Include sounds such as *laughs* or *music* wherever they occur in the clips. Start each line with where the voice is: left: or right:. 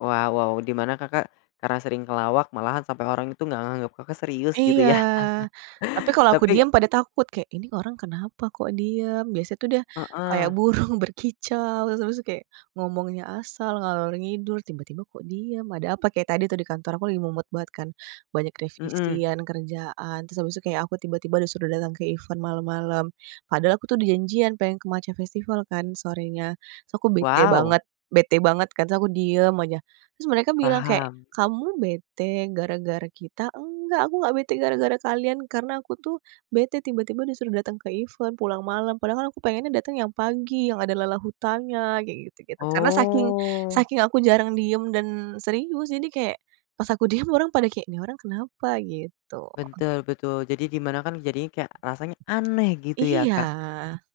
left: Wow wow, di mana Kakak, karena sering ngelawak, malahan sampai orang itu enggak nganggap Kakak, serius gitu
right: Iya,
left: ya.
right: tapi
left: *chuckles*
right: kalo aku
left: Tapi
right: diem pada takut, kayak "ini orang kenapa kok diem, biasa tuh dia kayak
left: Heeh.
right: burung, berkicau, terus terus kayak ngomongnya asal, ngalor ngidul, tiba-tiba kok diam, ada apa." Kayak tadi tuh di kantor aku lagi mumet banget kan, banyak
left: Mhm.
right: revisian, kerjaan, terus habis itu kayak aku tiba-tiba udah datang ke event malam-malam, padahal aku tuh udah janjian, pengen ke Matcha Festival kan sorenya, terus aku bete
left: Wow.
right: banget bete banget kan, terus aku diem aja, terus mereka bilang kayak
left: Paham.
right: "Kamu bete gara-gara kita?" "Enggak aku enggak bete gara-gara kalian, karena aku tuh bete tiba-tiba disuruh datang ke event pulang malam, padahal kan aku pengennya datang yang pagi yang ada lala hutannya," kayak gitu-gitu, karena saking
left: Oh.
right: saking aku jarang diem dan serius, jadi kayak pas aku diem orang pada kayak "Nih orang kenapa?" gitu.
left: Betul betul, jadi di mana kan, jadinya kayak rasanya aneh gitu ya
right: Iya.
left: Kak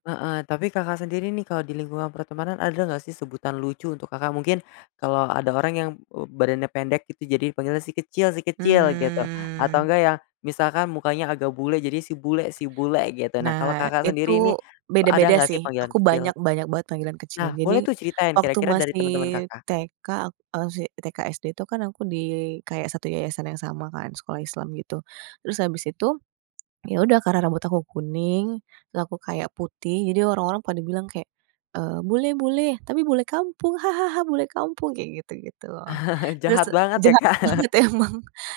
left: heeh. Tapi, Kakak, sendiri nih kalau di lingkungan pertemanan ada enggak sih sebutan lucu untuk Kakak, Mungkin kalau ada orang yang, eee, badannya pendek gitu jadi panggilnya si kecil si kecil gitu, atau
right: Mmm.
left: enggak yang misalkan mukanya agak bule, jadi si bule si bule gitu. Nah, kalau
right: Nah,
left: Kakak,
right: itu
left: sendiri nih, ada
right: beda-beda
left: enggak sih
right: sih,
left: panggilan
right: aku
left: kecil?
right: banyak banyak banget panggilan kecil.
left: Nah,
right: Jadi,
left: boleh tuh ceritain
right: waktu
left: kira-kira dari
right: masih
left: teman-teman Kakak.
right: TK, a masih TK SD itu, kan aku di kayak satu yayasan yang sama kan, sekolah Islam gitu, terus habis itu, ya udah karena rambut aku kuning, terus aku kayak putih jadi orang-orang pada bilang kayak, eee, "Bule bule, tapi bule kampung, *chuckles* bule kampung," kayak gitu-gitu.
left: *chuckles*
right: Terus
left: Jahat banget ya
right: jahat
left: Kak.
right: banget
left: *laughs*
right: emang,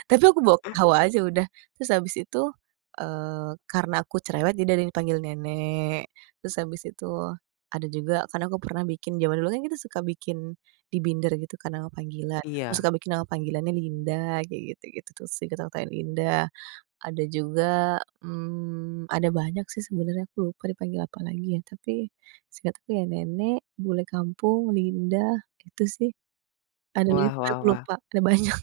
right: tapi aku bawa ketawa aja udah, terus habis itu, eee, karena aku cerewet, jadi ada yang panggil "nenek," terus habis itu ada juga, kan aku pernah bikin zaman dulu kan kita suka bikin di binder gitu kan nama panggilan, aku suka
left: Iya.
right: bikin nama panggilannya "Linda" kayak gitu-gitu sih, kata aku kayak "Linda," ada juga mmm, ada banyak sih sebenarnya, aku lupa dipanggil apalagi ya, tapi seingetku ya "nenek," "bule kampung," "Linda" itu sih. Ada
left: Wah
right: banyak tapi
left: wah
right: aku
left: wah.
right: lupa, ada banyak.